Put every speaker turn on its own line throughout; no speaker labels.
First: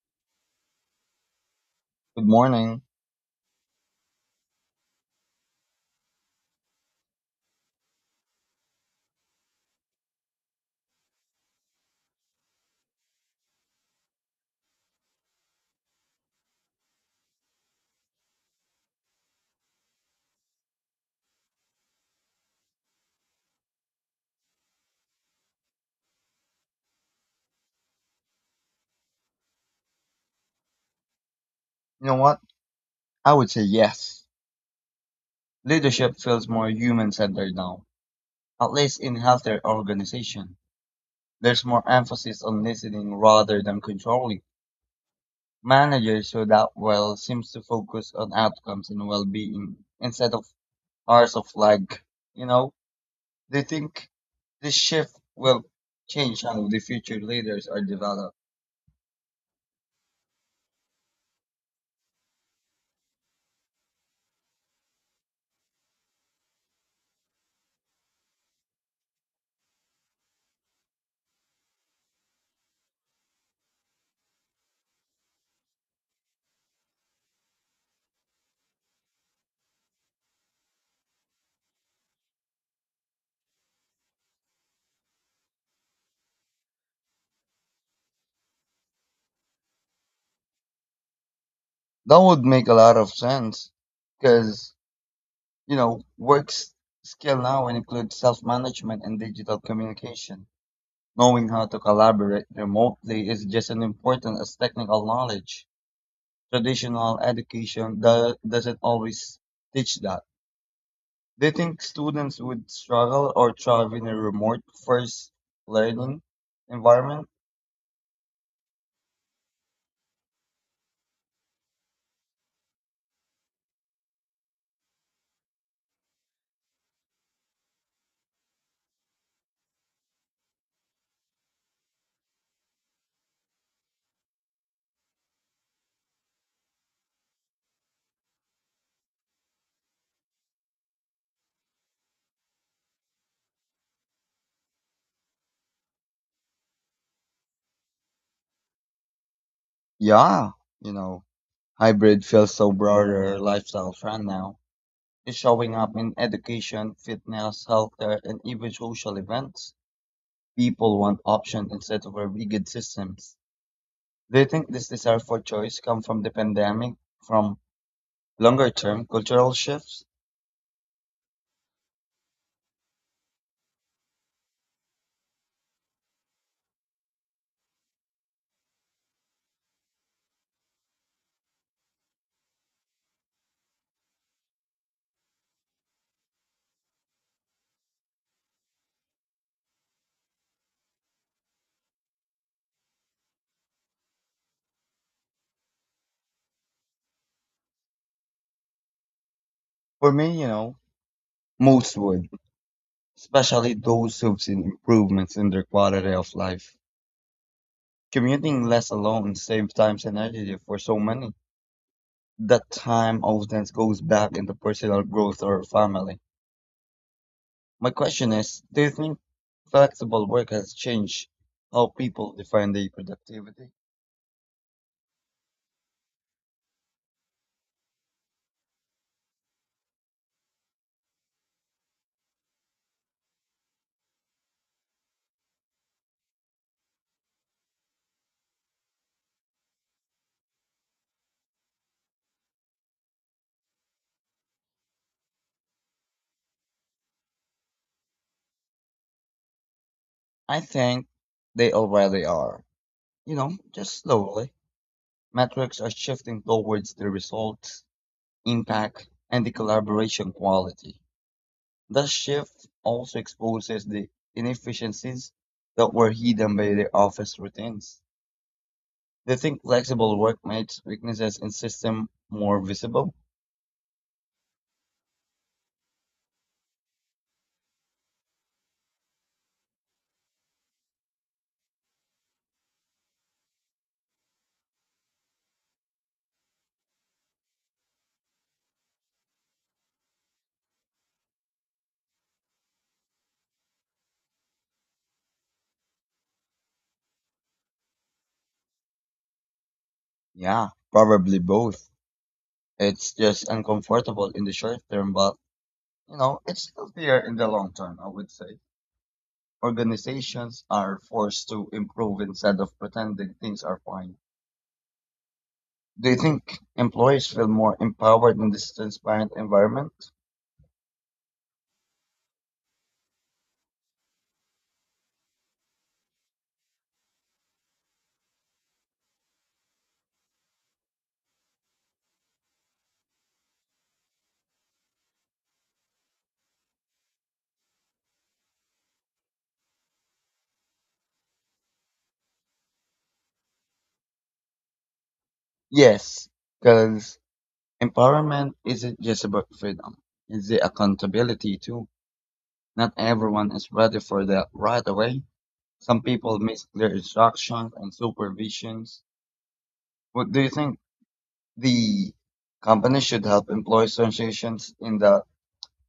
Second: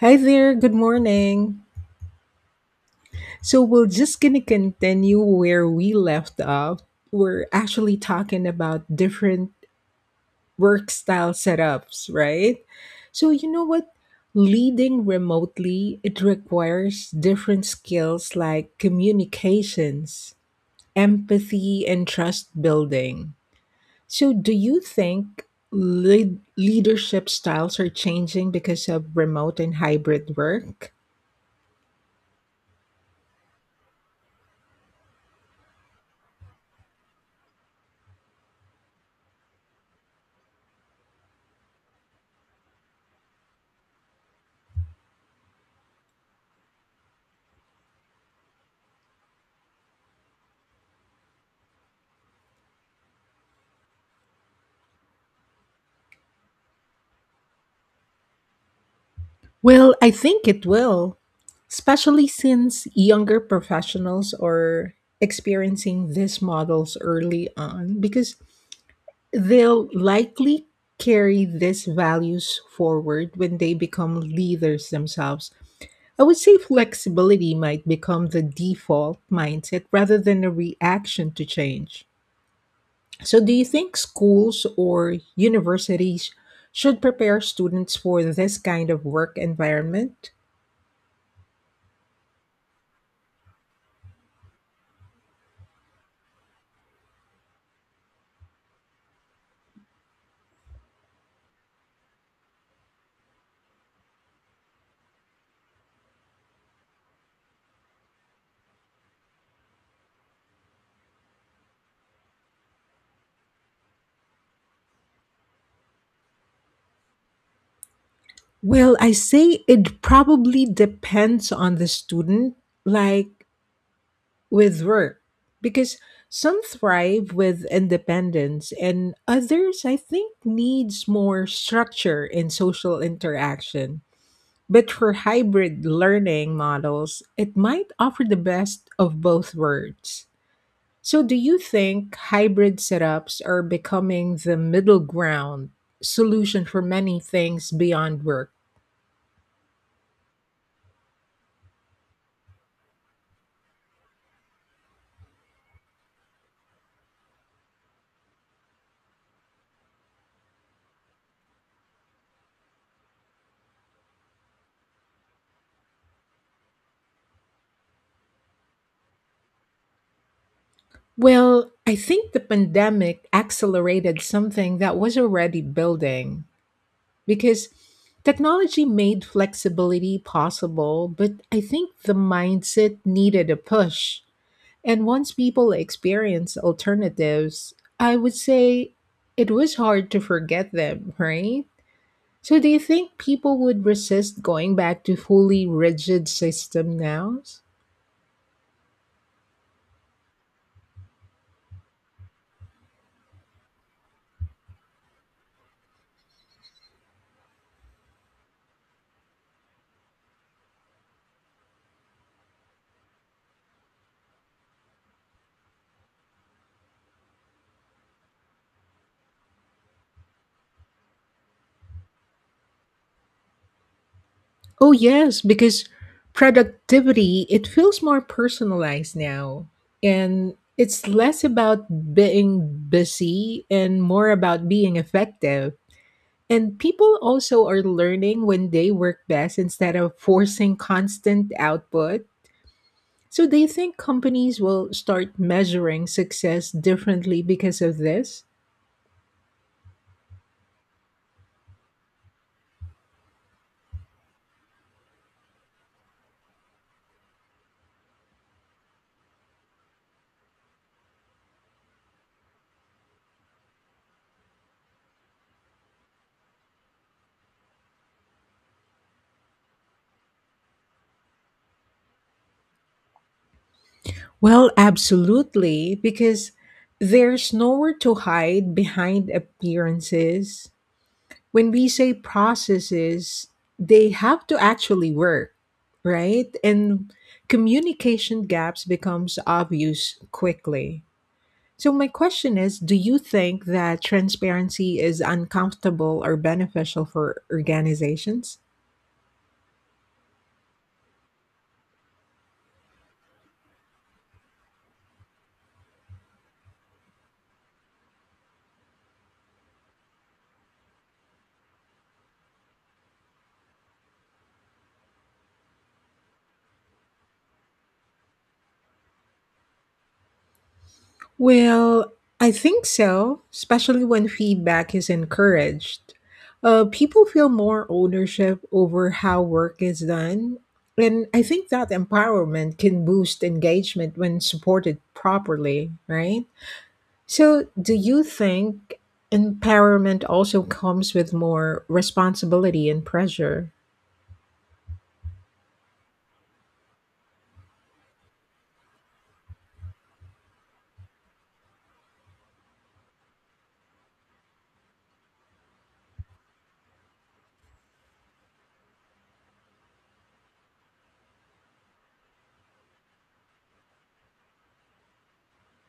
Hi there, good morning.
Good morning.
So we're just gonna continue where we left off. We're actually talking about different work style setups, right? So you know what? Leading remotely, it requires different skills like communications, empathy, and trust building. So do you think leadership styles are changing because of remote and hybrid work?
You know what? I would say yes. Leadership feels more human centered now, at least in healthier organization. There's more emphasis on listening rather than controlling. Managers who that well seems to focus on outcomes and well being instead of hours of lag. You know, they think this shift will change how the future leaders are developed.
Well, I think it will, especially since younger professionals are experiencing these models early on because they'll likely carry these values forward when they become leaders themselves. I would say flexibility might become the default mindset rather than a reaction to change. So, do you think schools or universities should prepare students for this kind of work environment?
That would make a lot of sense because You know, work s- skill now includes self-management and digital communication. Knowing how to collaborate remotely is just as important as technical knowledge. Traditional education doesn't always teach that. Do you think students would struggle or thrive in a remote first learning environment?
Well, I say it probably depends on the student, like with work, because some thrive with independence and others, I think, needs more structure in social interaction. But for hybrid learning models, it might offer the best of both worlds. So, do you think hybrid setups are becoming the middle ground solution for many things beyond work?
Yeah, you know, hybrid feels so broader lifestyle trend now is showing up in education, fitness, healthcare, and even social events. People want options instead of a rigid systems. Do you think this desire for choice come from the pandemic, from longer term cultural shifts?
Well, I think the pandemic accelerated something that was already building because technology made flexibility possible, but I think the mindset needed a push. And once people experience alternatives, I would say it was hard to forget them, right? So, do you think people would resist going back to fully rigid system now?
For me, you know, most would, especially those who've seen improvements in their quality of life. Commuting less alone saves time and energy for so many. That time often goes back into personal growth or family. My question is, do you think flexible work has changed how people define their productivity?
Oh yes, because productivity, it feels more personalized now. And it's less about being busy and more about being effective. And people also are learning when they work best instead of forcing constant output. So they think companies will start measuring success differently because of this?
I think they already are. You know, just slowly. Metrics are shifting towards the results, impact, and the collaboration quality. The shift also exposes the inefficiencies that were hidden by the office routines. They think flexible work makes weaknesses in system more visible?
Well, absolutely, because there's nowhere to hide behind appearances when we say processes, they have to actually work, right? And communication gaps becomes obvious quickly. So my question is, do you think that transparency is uncomfortable or beneficial for organizations?
Yeah, probably both. It's just uncomfortable in the short term, but you know, it's healthier in the long term, I would say. Organizations are forced to improve instead of pretending things are fine. Do you think employees feel more empowered in this transparent environment?
Well, I think so, especially when feedback is encouraged. People feel more ownership over how work is done. And I think that empowerment can boost engagement when supported properly, right? So, do you think empowerment also comes with more responsibility and pressure?
Yes, because empowerment isn't just about freedom, it's the accountability too. Not everyone is ready for that right away. Some people miss clear instructions and supervisions. What do you think the company should help employees associations in the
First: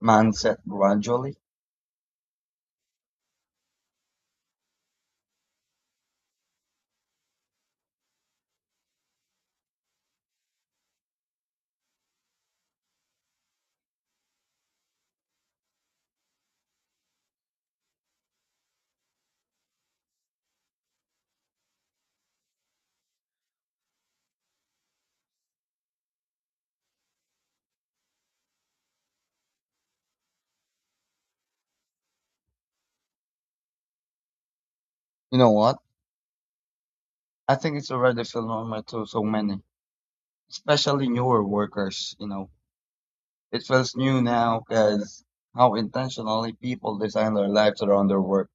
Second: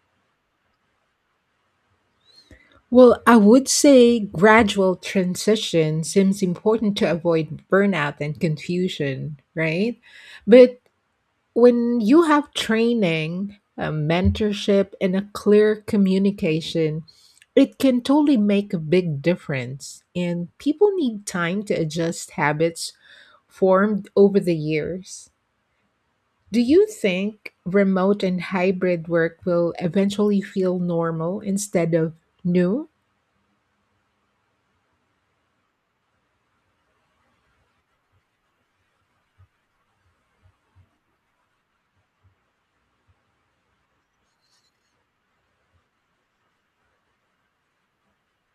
mindset gradually?
Well, I would say gradual transition seems important to avoid burnout and confusion, right? But when you have training, a mentorship, and a clear communication, it can totally make a big difference. And people need time to adjust habits formed over the years. Do you think remote and hybrid work will eventually feel normal instead of new?
You know what? I think it's already feel normal to so many, especially newer workers. You know, it feels new now because how intentionally people design their lives around their work.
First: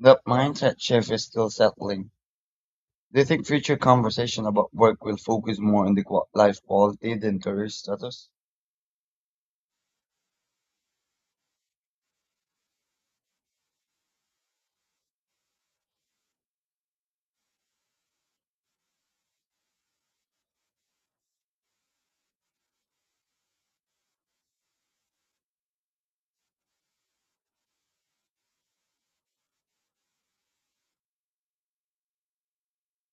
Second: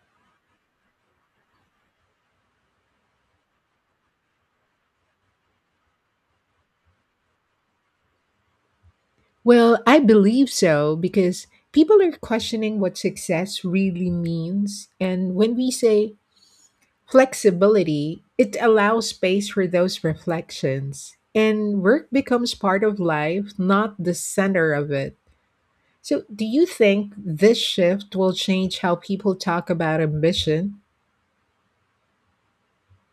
That mindset shift is still settling. Do you think future conversation about work will focus more on the life quality than career status?
Well, I believe so because people are questioning what success really means. And when we say flexibility, it allows space for those reflections. And work becomes part of life, not the center of it. So, do you think this shift will change how people talk about ambition?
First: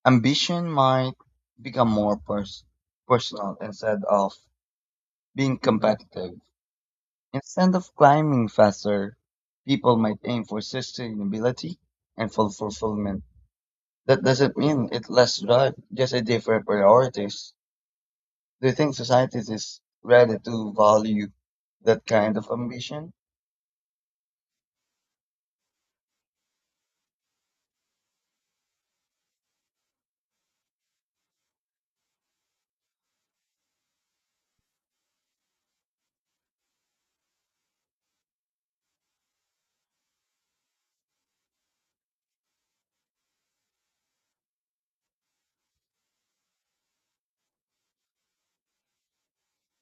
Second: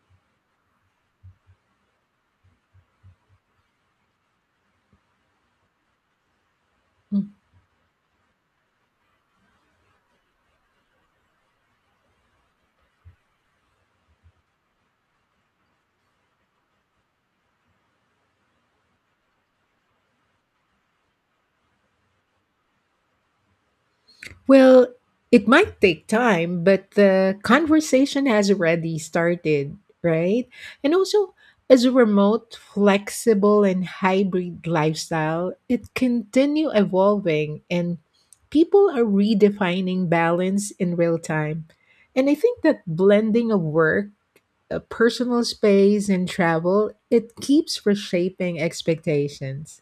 Ambition might become more personal instead of being competitive. Instead of climbing faster, people might aim for sustainability and full fulfillment. That doesn't mean it's less drive, just a different priorities. Do you think society is ready to value that kind of ambition?
Well, it might take time, but the conversation has already started, right? And also, as a remote, flexible, and hybrid lifestyle, it continue evolving and people are redefining balance in real time. And I think that blending of work, personal space, and travel, it keeps reshaping expectations.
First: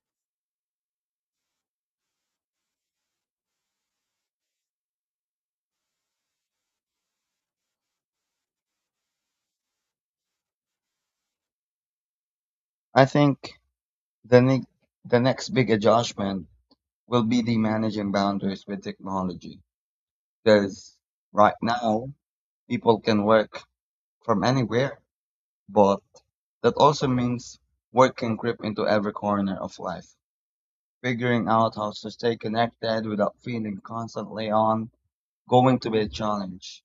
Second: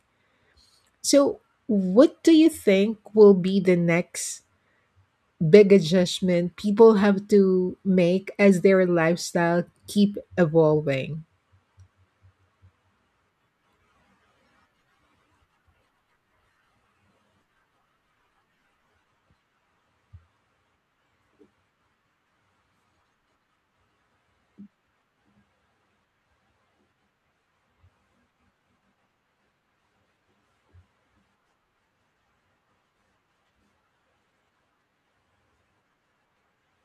So, what do you think will be the next big adjustment people have to make as their lifestyle keep evolving?
I think the, ne- the next big adjustment will be the managing boundaries with technology. Because right now, people can work from anywhere, but that also means work can creep into every corner of life. Figuring out how to stay connected without feeling constantly on going to be a challenge.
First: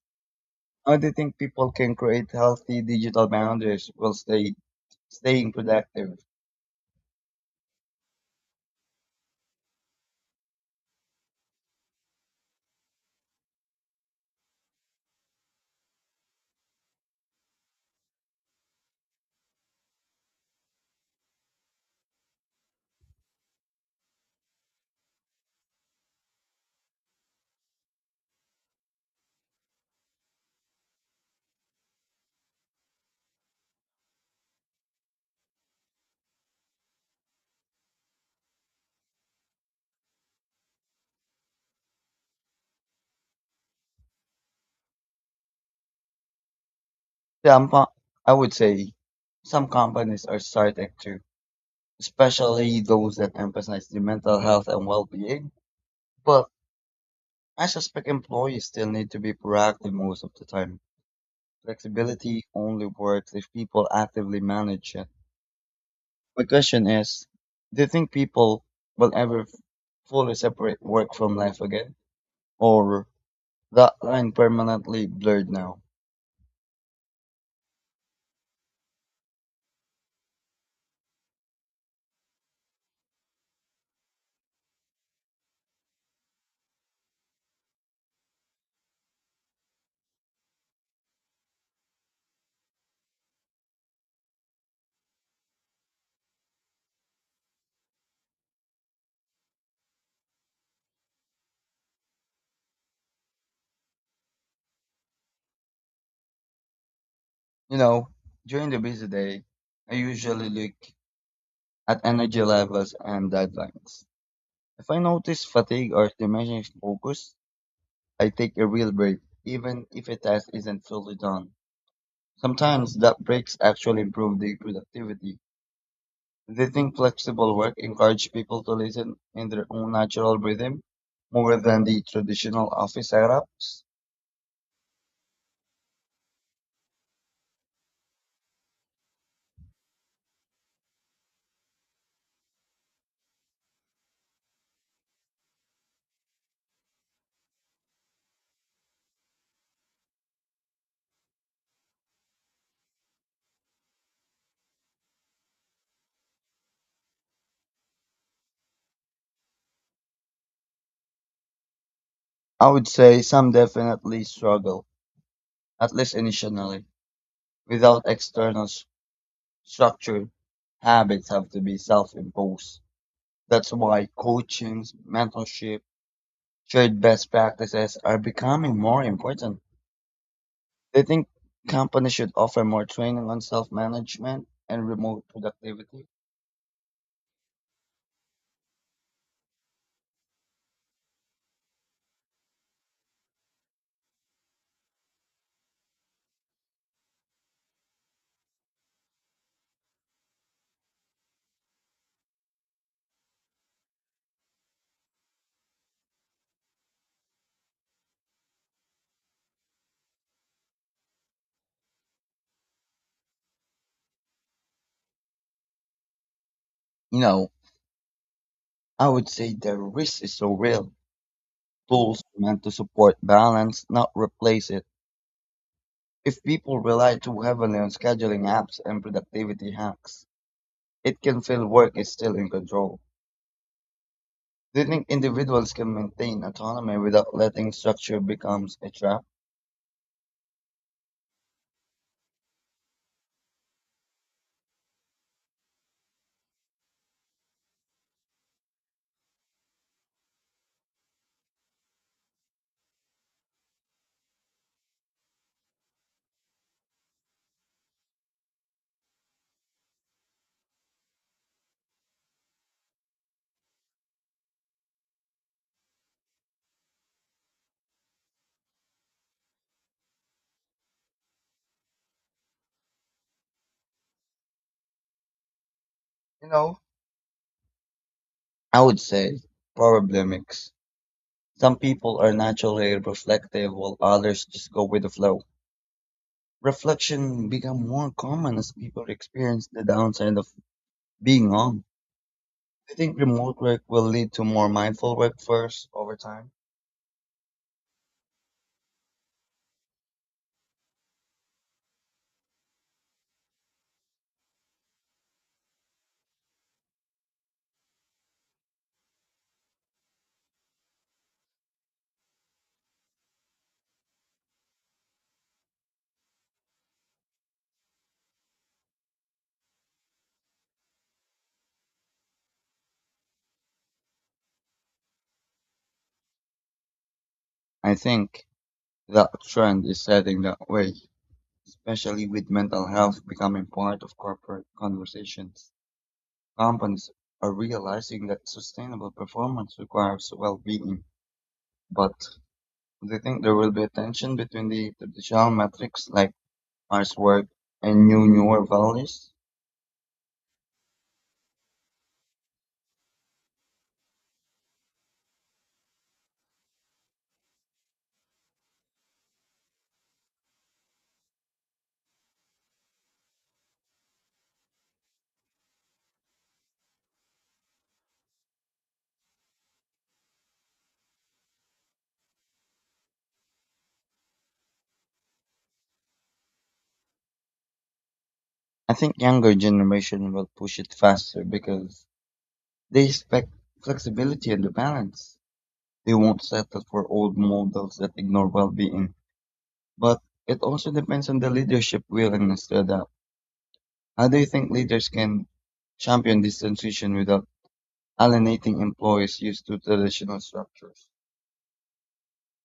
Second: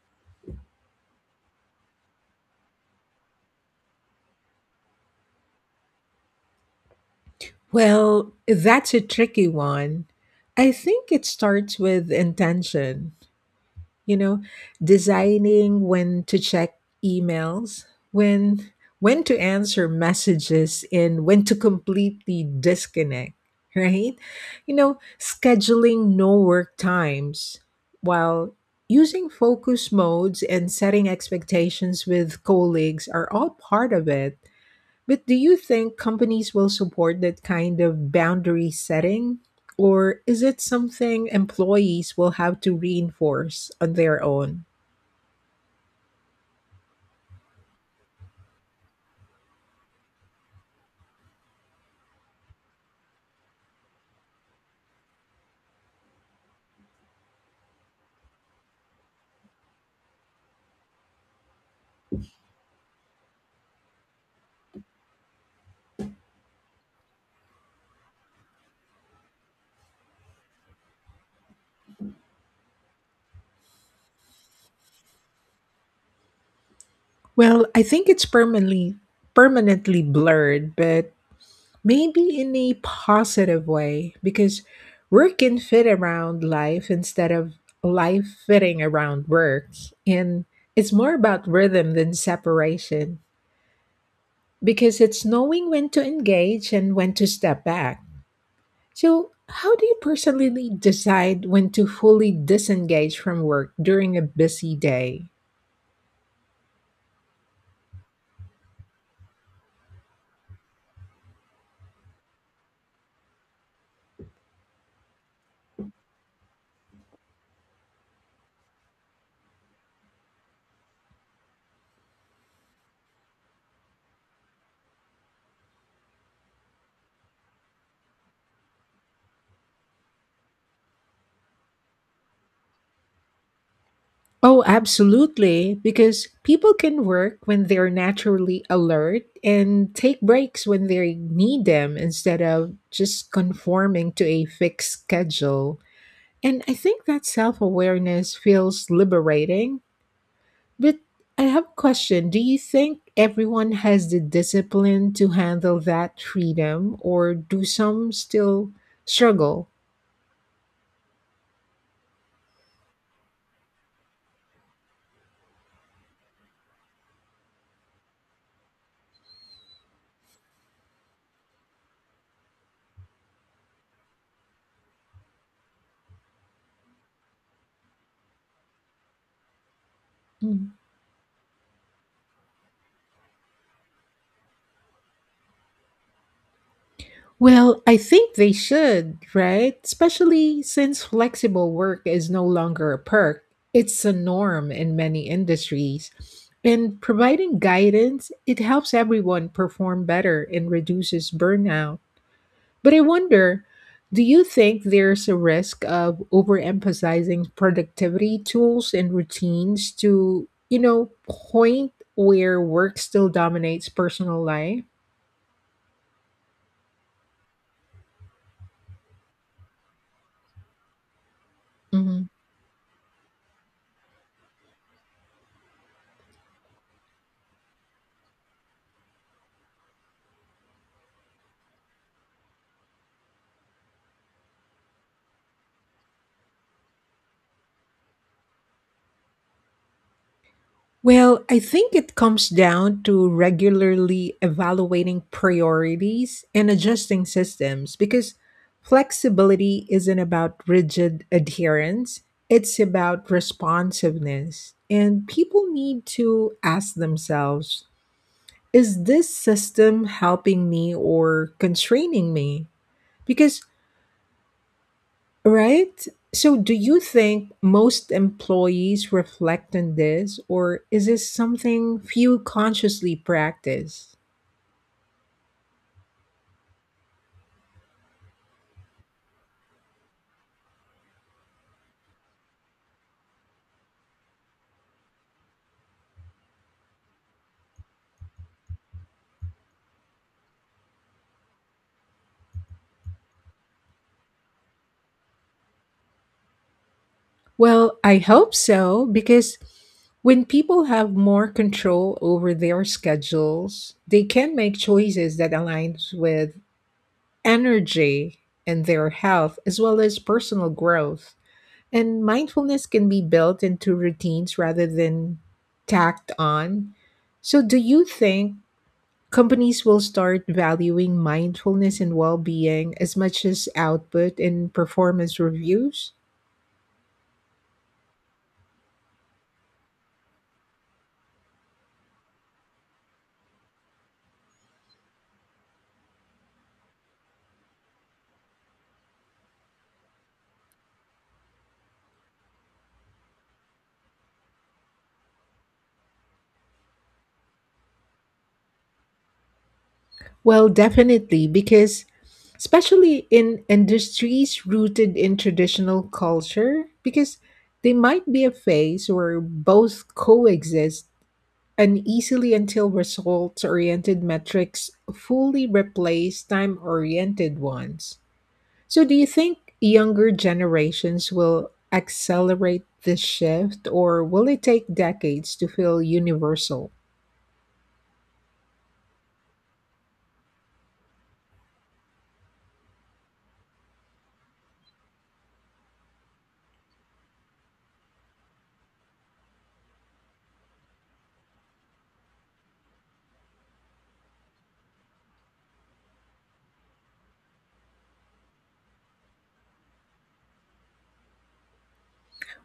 How do you think people can create healthy digital boundaries while staying productive?
Well, that's a tricky one. I think it starts with intention. You know, designing when to check emails, when when to answer messages, and when to completely disconnect, right? You know, scheduling no work times while using focus modes and setting expectations with colleagues are all part of it. But do you think companies will support that kind of boundary setting? Or is it something employees will have to reinforce on their own?
Some, co- I would say some companies are starting to, especially those that emphasize the mental health and well-being. But I suspect employees still need to be proactive most of the time. Flexibility only works if people actively manage it. My question is, do you think people will ever fully separate work from life again? Or that line permanently blurred now?
Well, I think it's permanently blurred, but maybe in a positive way because work can fit around life instead of life fitting around work. And it's more about rhythm than separation because it's knowing when to engage and when to step back. So, how do you personally decide when to fully disengage from work during a busy day?
You know, during the busy day, I usually look at energy levels and deadlines. If I notice fatigue or diminishing focus, I take a real break, even if a task isn't fully done. Sometimes that breaks actually improve the productivity. They think flexible work encourage people to listen in their own natural rhythm more than the traditional office setups.
Oh, absolutely, because people can work when they're naturally alert and take breaks when they need them instead of just conforming to a fixed schedule. And I think that self awareness feels liberating. But I have a question. Do you think everyone has the discipline to handle that freedom, or do some still struggle?
I would say some definitely struggle, at least initially, without external structured habits have to be self-imposed. That's why coaching, mentorship, shared best practices are becoming more important.
Mm.
They think companies should offer more training on self-management and remote productivity.
Well, I think they should, right? Especially since flexible work is no longer a perk, it's a norm in many industries. And providing guidance, it helps everyone perform better and reduces burnout. But I wonder, do you think there's a risk of overemphasizing productivity tools and routines to, you know, point where work still dominates personal life?
You know, I would say the risk is so real. Tools
Mhm.
are meant to support balance, not replace it. If people rely too heavily on scheduling apps and productivity hacks, it can feel work is still in control. Do you think individuals can maintain autonomy without letting structure becomes a trap?
Well, I think it comes down to regularly evaluating priorities and adjusting systems because flexibility isn't about rigid adherence, it's about responsiveness. And people need to ask themselves, is this system helping me or constraining me? Because, right? So, do you think most employees reflect on this, or is this something few consciously practice?
You know, I would say probably a mix. Some people are naturally reflective while others just go with the flow. Reflection become more common as people experience the downside of being on. Do you think remote work will lead to more mindful workforce over time?
Well, I hope so, because when people have more control over their schedules, they can make choices that aligns with energy and their health as well as personal growth. And mindfulness can be built into routines rather than tacked on. So, do you think companies will start valuing mindfulness and well being as much as output and performance reviews?
I think that trend is setting that way, especially with mental health becoming part of corporate conversations. Companies are realizing that sustainable performance requires well-being, but do you think there will be a tension between the traditional metrics like hard work and newer values?
Well, definitely, because especially in industries rooted in traditional culture, because they might be a phase where both coexist An easily until results-oriented metrics fully replace time-oriented ones. So do you think younger generations will accelerate this shift or will it take decades to feel universal?
I think younger generation will push it faster because they expect flexibility and the balance. They won't settle for old models that ignore well-being. But it also depends on the leadership willingness to adapt. How do you think leaders can champion this transition without alienating employees used to traditional structures?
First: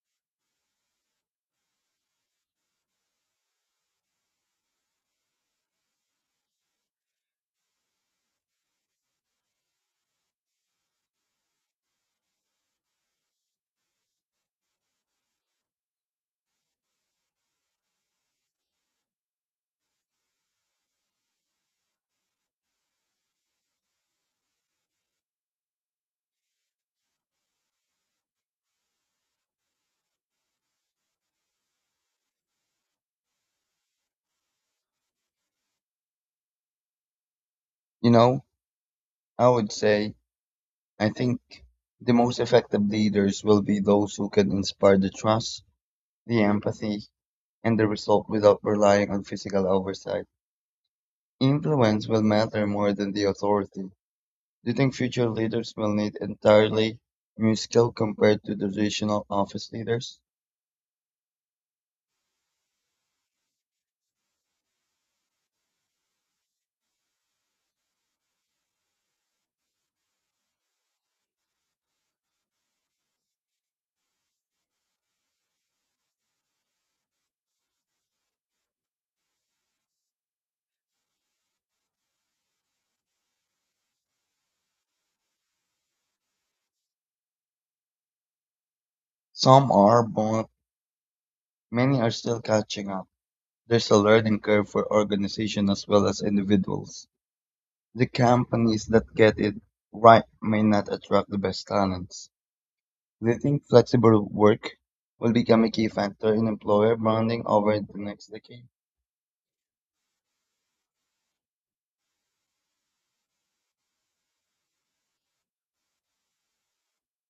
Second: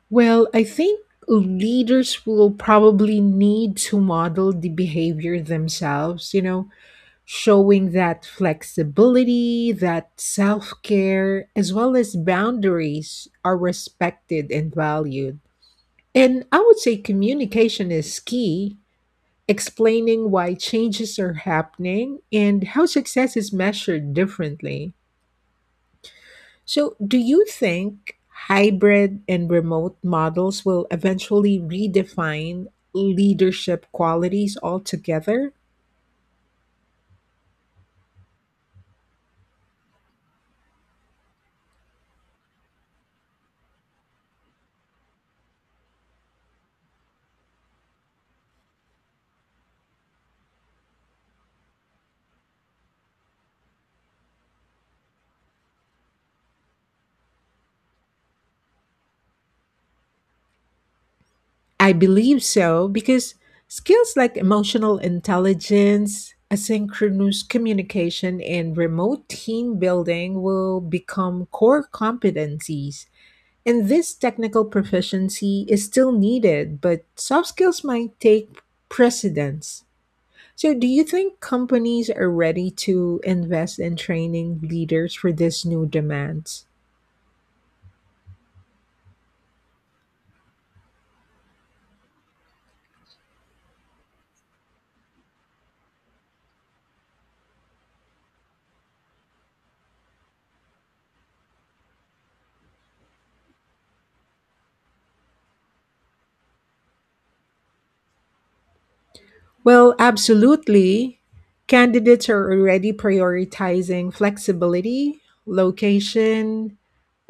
Well, I think leaders will probably need to model the behavior themselves, you know, showing that flexibility, that self care, as well as boundaries are respected and valued. And I would say communication is key, explaining why changes are happening and how success is measured differently. So, do you think hybrid and remote models will eventually redefine leadership qualities altogether?
You know, I would say I think the most effective leaders will be those who can inspire the trust, the empathy, and the result without relying on physical oversight. Influence will matter more than the authority. Do you think future leaders will need entirely new skill compared to the traditional office leaders?
I believe so because skills like emotional intelligence, asynchronous communication, and remote team building will become core competencies. And this technical proficiency is still needed, but soft skills might take precedence. So, do you think companies are ready to invest in training leaders for these new demands?
Some are, but many are still catching up. There's a learning curve for organizations as well as individuals. The companies that get it right may not attract the best talents. Do you think flexible work will become a key factor in employer branding over the next decade?
Well, absolutely. Candidates are already prioritizing flexibility, location,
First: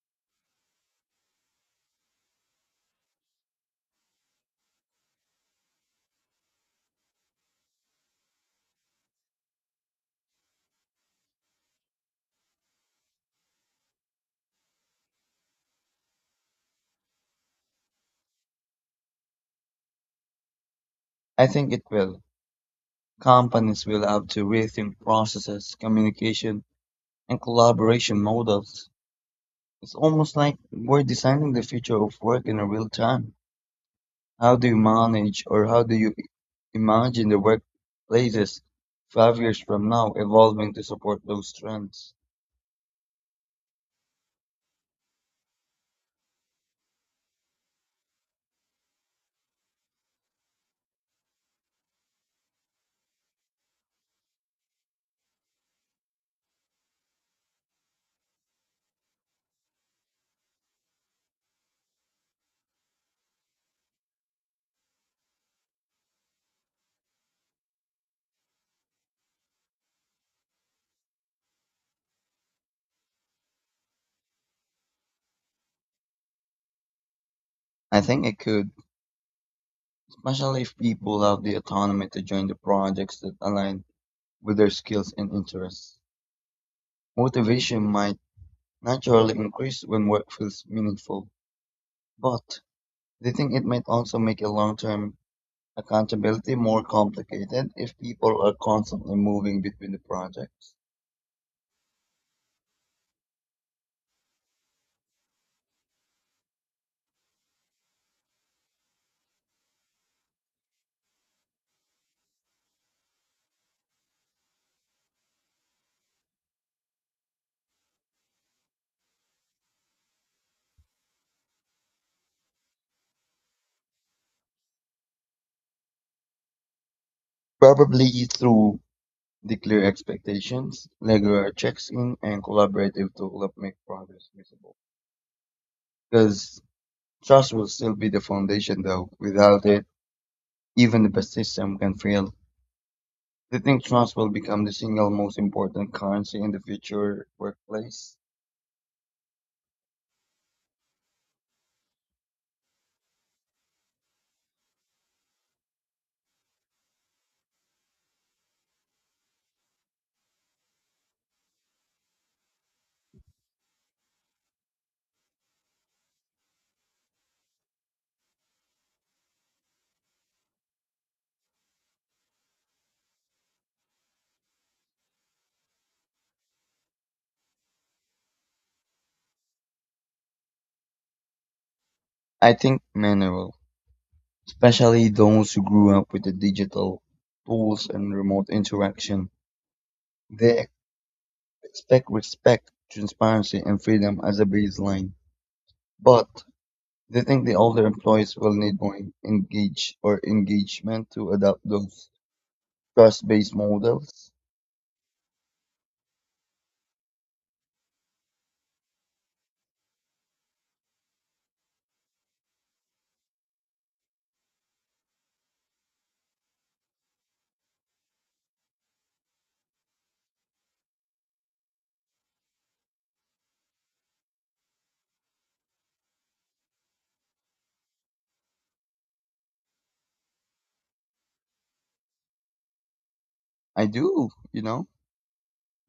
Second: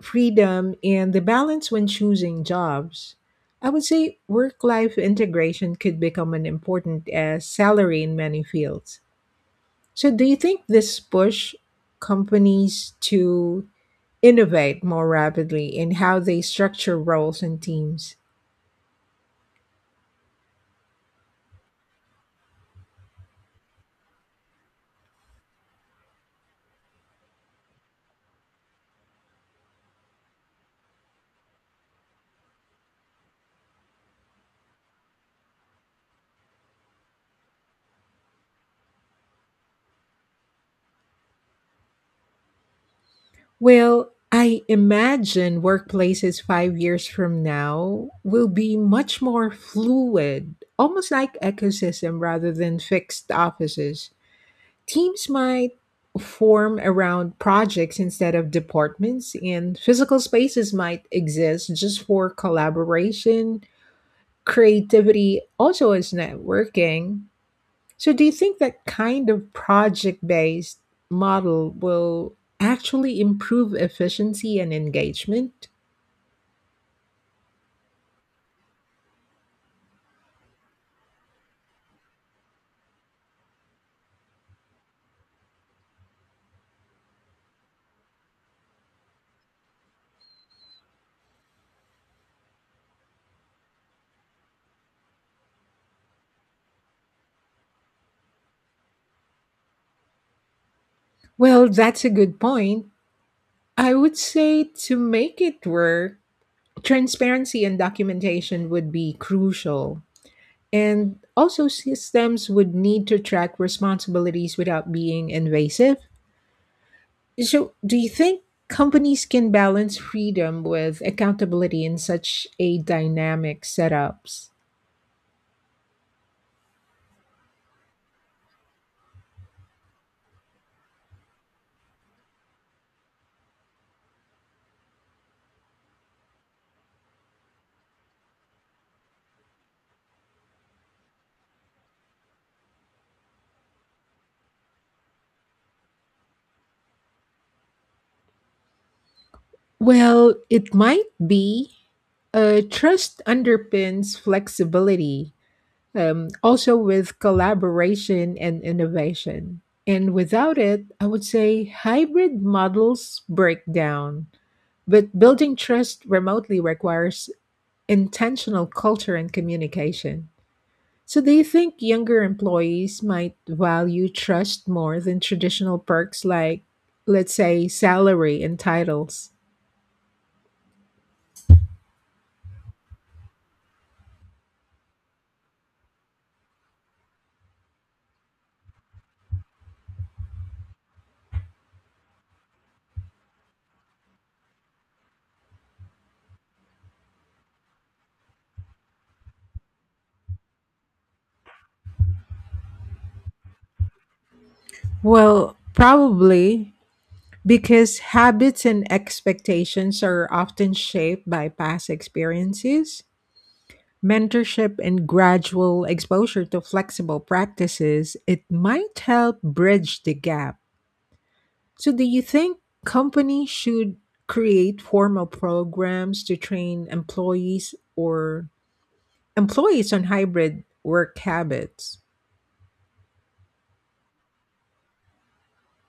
freedom, and the balance when choosing jobs. I would say work life integration could become an important as salary in many fields. So, do you think this push companies to innovate more rapidly in how they structure roles and teams?
I think it will. Companies will have to rethink processes, communication, and collaboration models. It's almost like we're designing the future of work in a real time. How do you manage or how do you imagine the workplaces 5 years from now evolving to support those trends?
Well, I imagine workplaces 5 years from now will be much more fluid, almost like ecosystem rather than fixed offices. Teams might form around projects instead of departments, and physical spaces might exist just for collaboration, creativity, also as networking. So, do you think that kind of project based model will actually improve efficiency and engagement?
I think it could, especially if people have the autonomy to join the projects that align with their skills and interests. Motivation might naturally increase when work feels meaningful, but they think it might also make a long term accountability more complicated if people are constantly moving between the projects.
Well, that's a good point. I would say to make it work, transparency and documentation would be crucial. And also, systems would need to track responsibilities without being invasive. So, do you think companies can balance freedom with accountability in such a dynamic setups?
Probably through the clear expectations, regular checks in, and collaborative tools that make progress visible. Because trust will still be the foundation, though. Without it, even the best system can fail. Do you think trust will become the single most important currency in the future workplace?
Well, it might be. Trust underpins flexibility, also with collaboration and innovation. And without it, I would say hybrid models break down. But building trust remotely requires intentional culture and communication. So, do you think younger employees might value trust more than traditional perks like, let's say, salary and titles?
I think many will, especially those who grew up with the digital tools and remote interaction. They expect respect, transparency, and freedom as a baseline. But they think the older employees will need more engagement to adopt those trust-based models.
Well, probably because habits and expectations are often shaped by past experiences. Mentorship and gradual exposure to flexible practices, it might help bridge the gap. So, do you think companies should create formal programs to train employees or employees on hybrid work habits?
I do, you know,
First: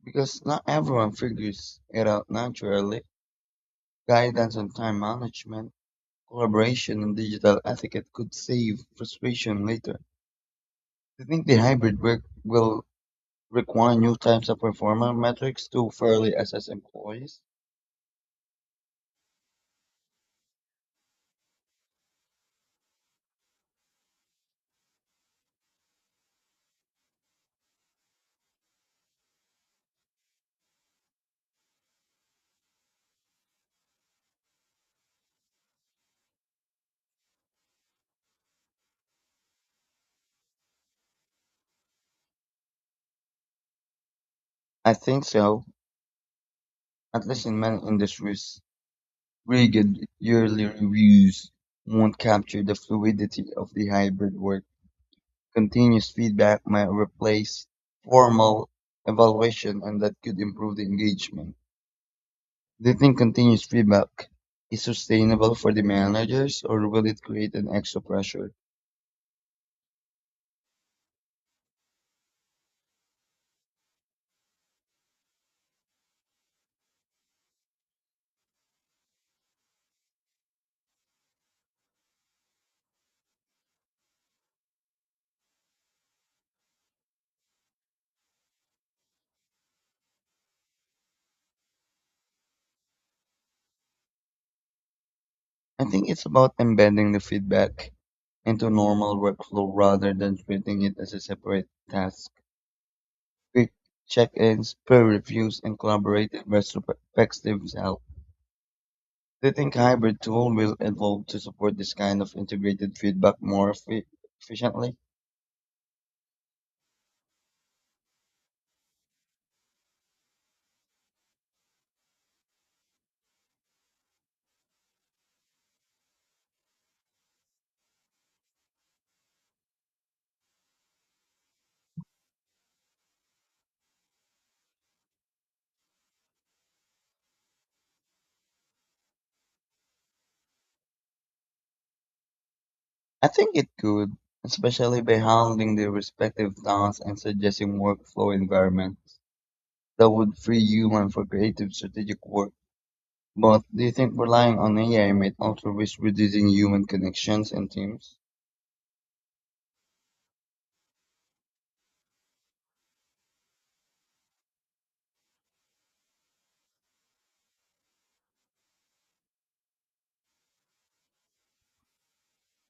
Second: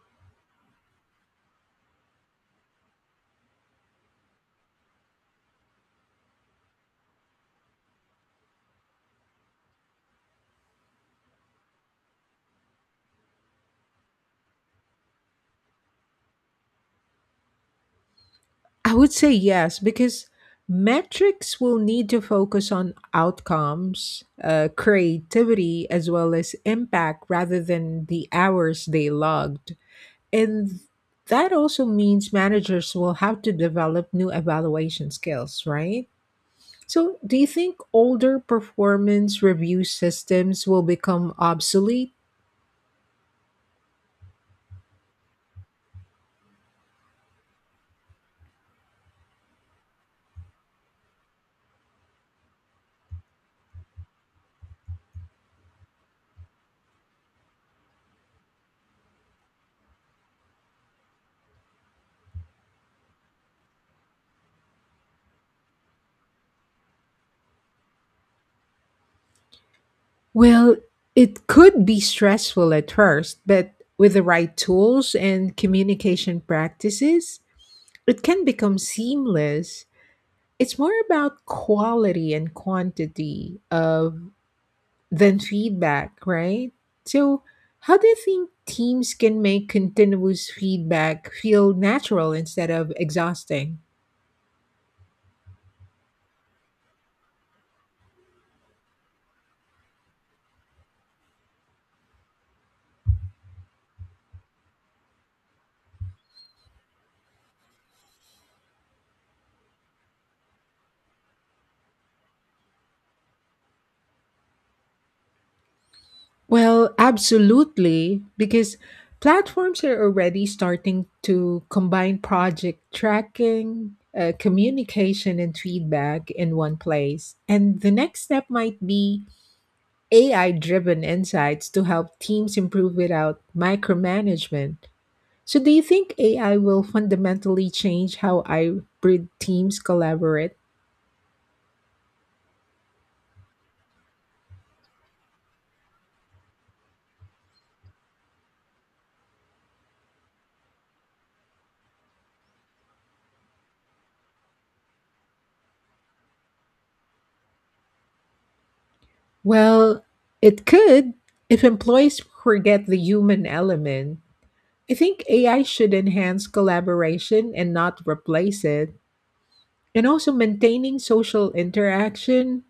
because not everyone figures it out naturally. Guidance on time management, collaboration, and digital etiquette could save frustration later. Do you think the hybrid work will require new types of performance metrics to fairly assess employees?
I would say yes, because metrics will need to focus on outcomes, creativity, as well as impact rather than the hours they logged. And that also means managers will have to develop new evaluation skills, right? So, do you think older performance review systems will become obsolete?
I think so. At least in many industries, rigid yearly reviews won't capture the fluidity of the hybrid work. Continuous feedback might replace formal evaluation, and that could improve the engagement. Do you think continuous feedback is sustainable for the managers or will it create an extra pressure?
Well, it could be stressful at first, but with the right tools and communication practices, it can become seamless. It's more about quality and quantity of than feedback, right? So, how do you think teams can make continuous feedback feel natural instead of exhausting?
I think it's about embedding the feedback into normal workflow rather than treating it as a separate task. Quick check-ins, peer reviews, and collaborative retrospectives help. Do you think hybrid tool will evolve to support this kind of integrated feedback more efficiently?
Well, absolutely, because platforms are already starting to combine project tracking, communication, and feedback in one place. And the next step might be AI driven insights to help teams improve without micromanagement. So, do you think AI will fundamentally change how hybrid teams collaborate?
I think it could, especially by handling the respective tasks and suggesting workflow environments that would free human for creative strategic work. But do you think relying on AI might also risk reducing human connections and teams?
Well, it could if employees forget the human element. I think AI should enhance collaboration and not replace it. And also maintaining social interaction,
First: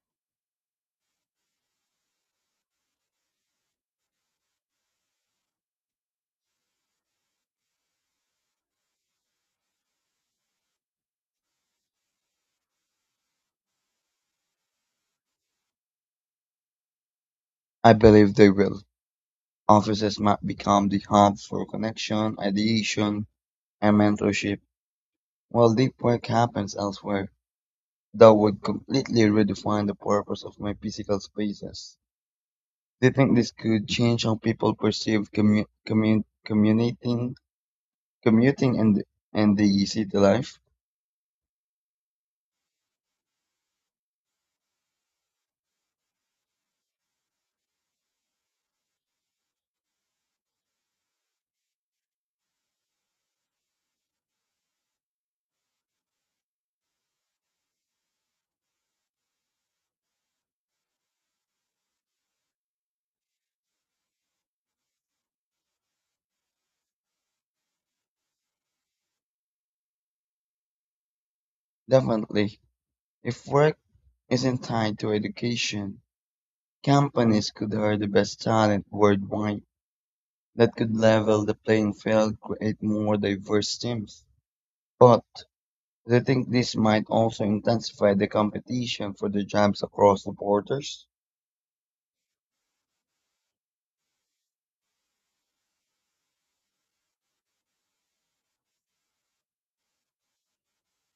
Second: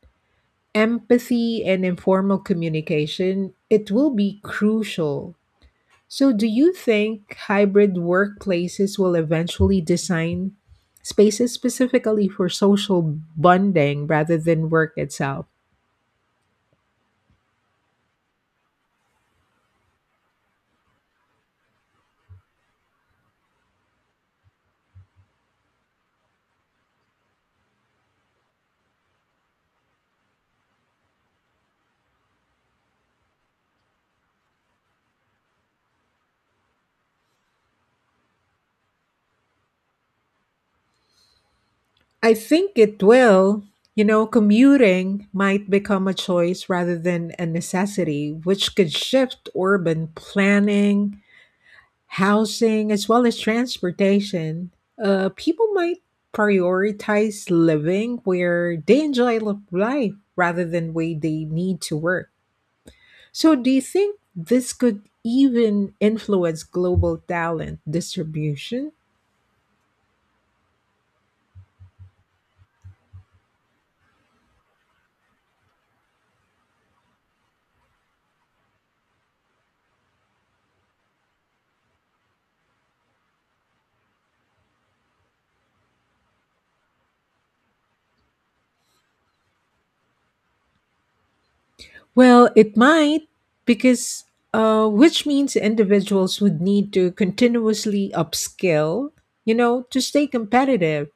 empathy, and informal communication, it will be crucial. So, do you think hybrid workplaces will eventually design spaces specifically for social bonding rather than work itself?
I believe they will. Offices might become the hub for connection, ideation, and mentorship, while deep work happens elsewhere. That would completely redefine the purpose of my physical spaces. Do you think this could change how people perceive commuting, commuting and, and the city life?
I think it will. You know, commuting might become a choice rather than a necessity, which could shift urban planning, housing, as well as transportation. People might prioritize living where they enjoy life rather than where they need to work. So, do you think this could even influence global talent distribution?
Definitely. If work isn't tied to education, companies could hire the best talent worldwide. That could level the playing field, create more diverse teams. But they think this might also intensify the competition for the jobs across the borders.
Well, it might, because which means individuals would need to continuously upskill, you know, to stay competitive.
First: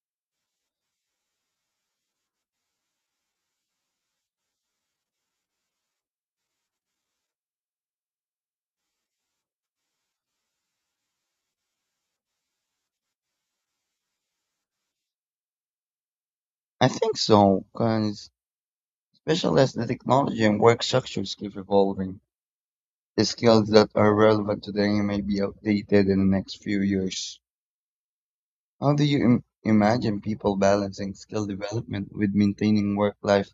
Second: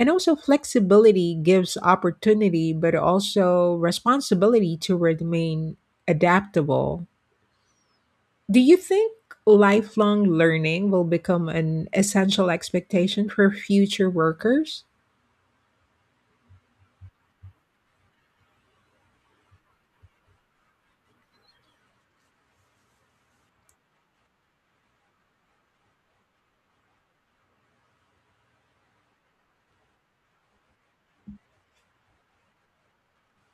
And also, flexibility gives opportunity, but also responsibility to remain adaptable. Do you think lifelong learning will become an essential expectation for future workers?
I think so, because especially as the technology and work structures keep evolving, the skills that are relevant today may be outdated in the next few years. How do you imagine people balancing skill development with maintaining work-life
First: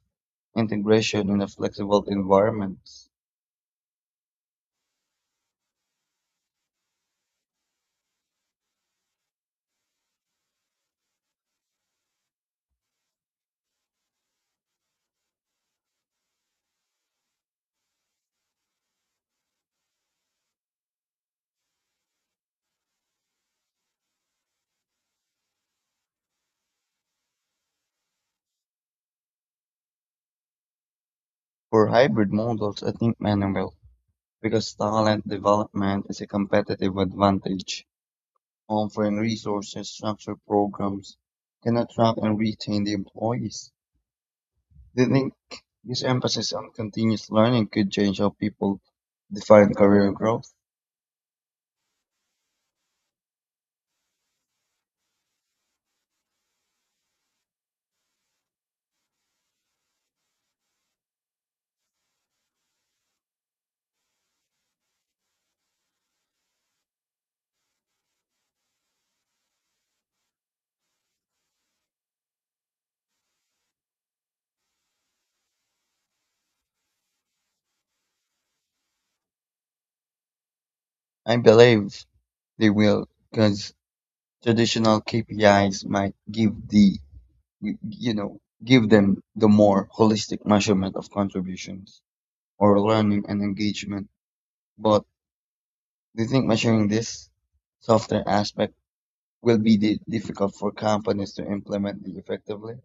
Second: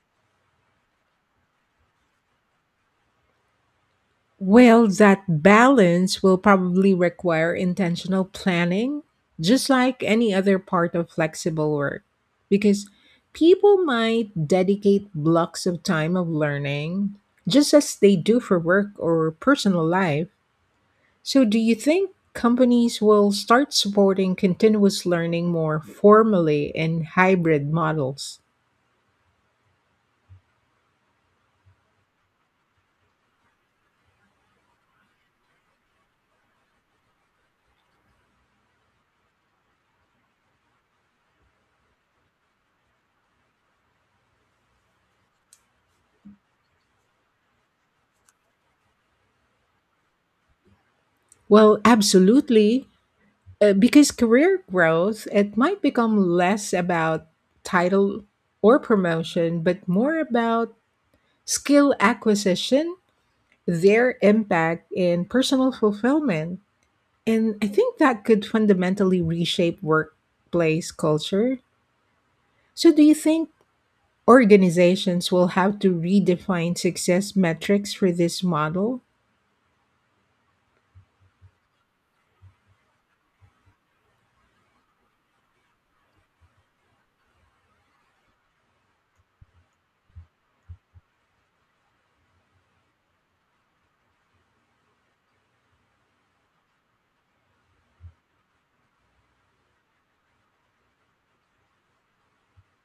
integration in a flexible environment?
Well, that balance will probably require intentional planning, just like any other part of flexible work, because people might dedicate blocks of time of learning just as they do for work or personal life. So, do you think companies will start supporting continuous learning more formally in hybrid models?
For hybrid models, I think manual, because talent development is a competitive advantage, offering resources, structured programs can attract and retain the employees. Do you think this emphasis on continuous learning could change how people define career growth?
Well, absolutely. Because career growth, it might become less about title or promotion, but more about skill acquisition, their impact, in personal fulfillment. And I think that could fundamentally reshape workplace culture. So, do you think organizations will have to redefine success metrics for this model?
I believe they will, because traditional KPIs might give the you you know give them the more holistic measurement of contributions or learning and engagement. But do you think measuring this software aspect will be difficult for companies to implement it effectively?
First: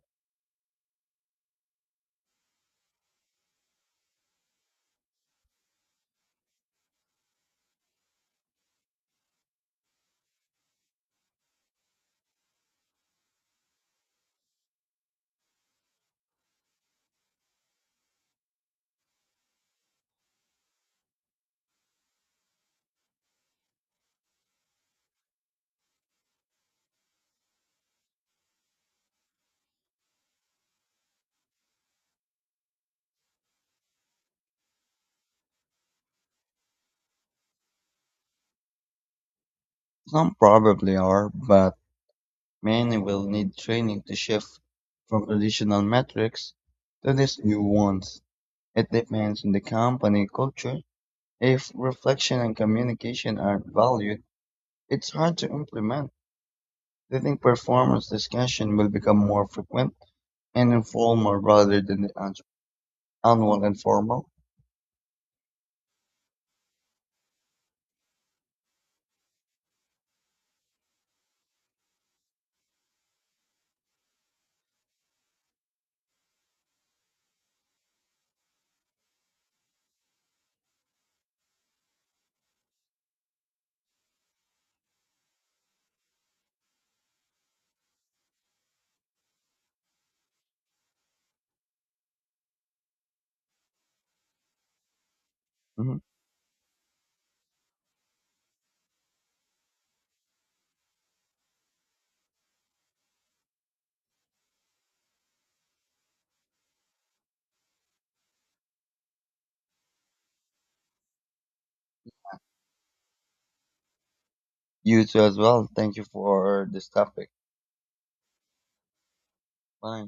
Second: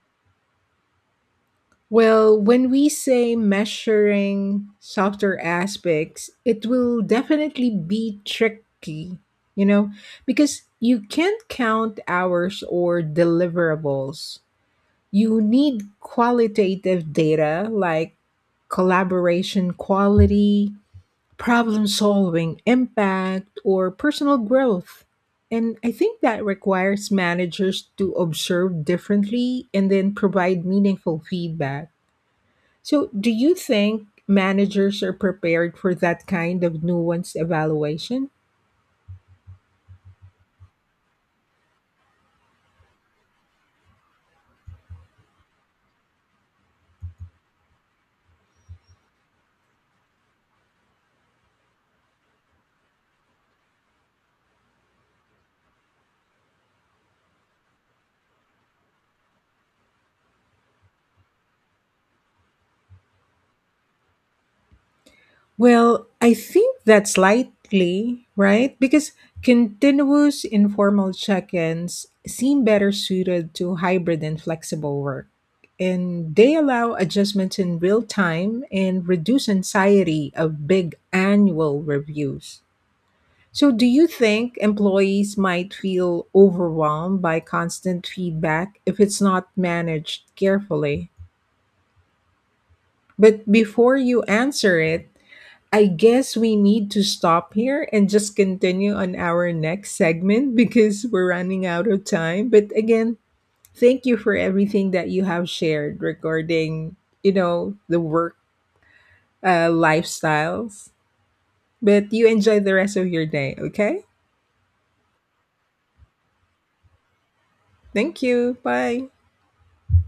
Well, when we say measuring softer aspects, it will definitely be tricky, you know, because you can't count hours or deliverables. You need qualitative data like collaboration quality, problem solving impact, or personal growth. And I think that requires managers to observe differently and then provide meaningful feedback. So, do you think managers are prepared for that kind of nuanced evaluation?
Some probably are, but many will need training to shift from traditional metrics to these new ones. It depends on the company culture. If reflection and communication aren't valued, it's hard to implement. They think performance discussion will become more frequent and informal rather than annual and formal.
Well, I think that's likely, right? Because continuous informal check ins seem better suited to hybrid and flexible work. And they allow adjustments in real time and reduce anxiety of big annual reviews. So, do you think employees might feel overwhelmed by constant feedback if it's not managed carefully? But before you answer it, I
Mhm.
guess we need to stop here and just continue on our next segment because we're running out of time. But again, thank you for everything that you have shared regarding, you know, the work lifestyles. But you enjoy the rest of your day, okay?
You too as well. Thank you for this topic.
Thank you. Bye.
Bye.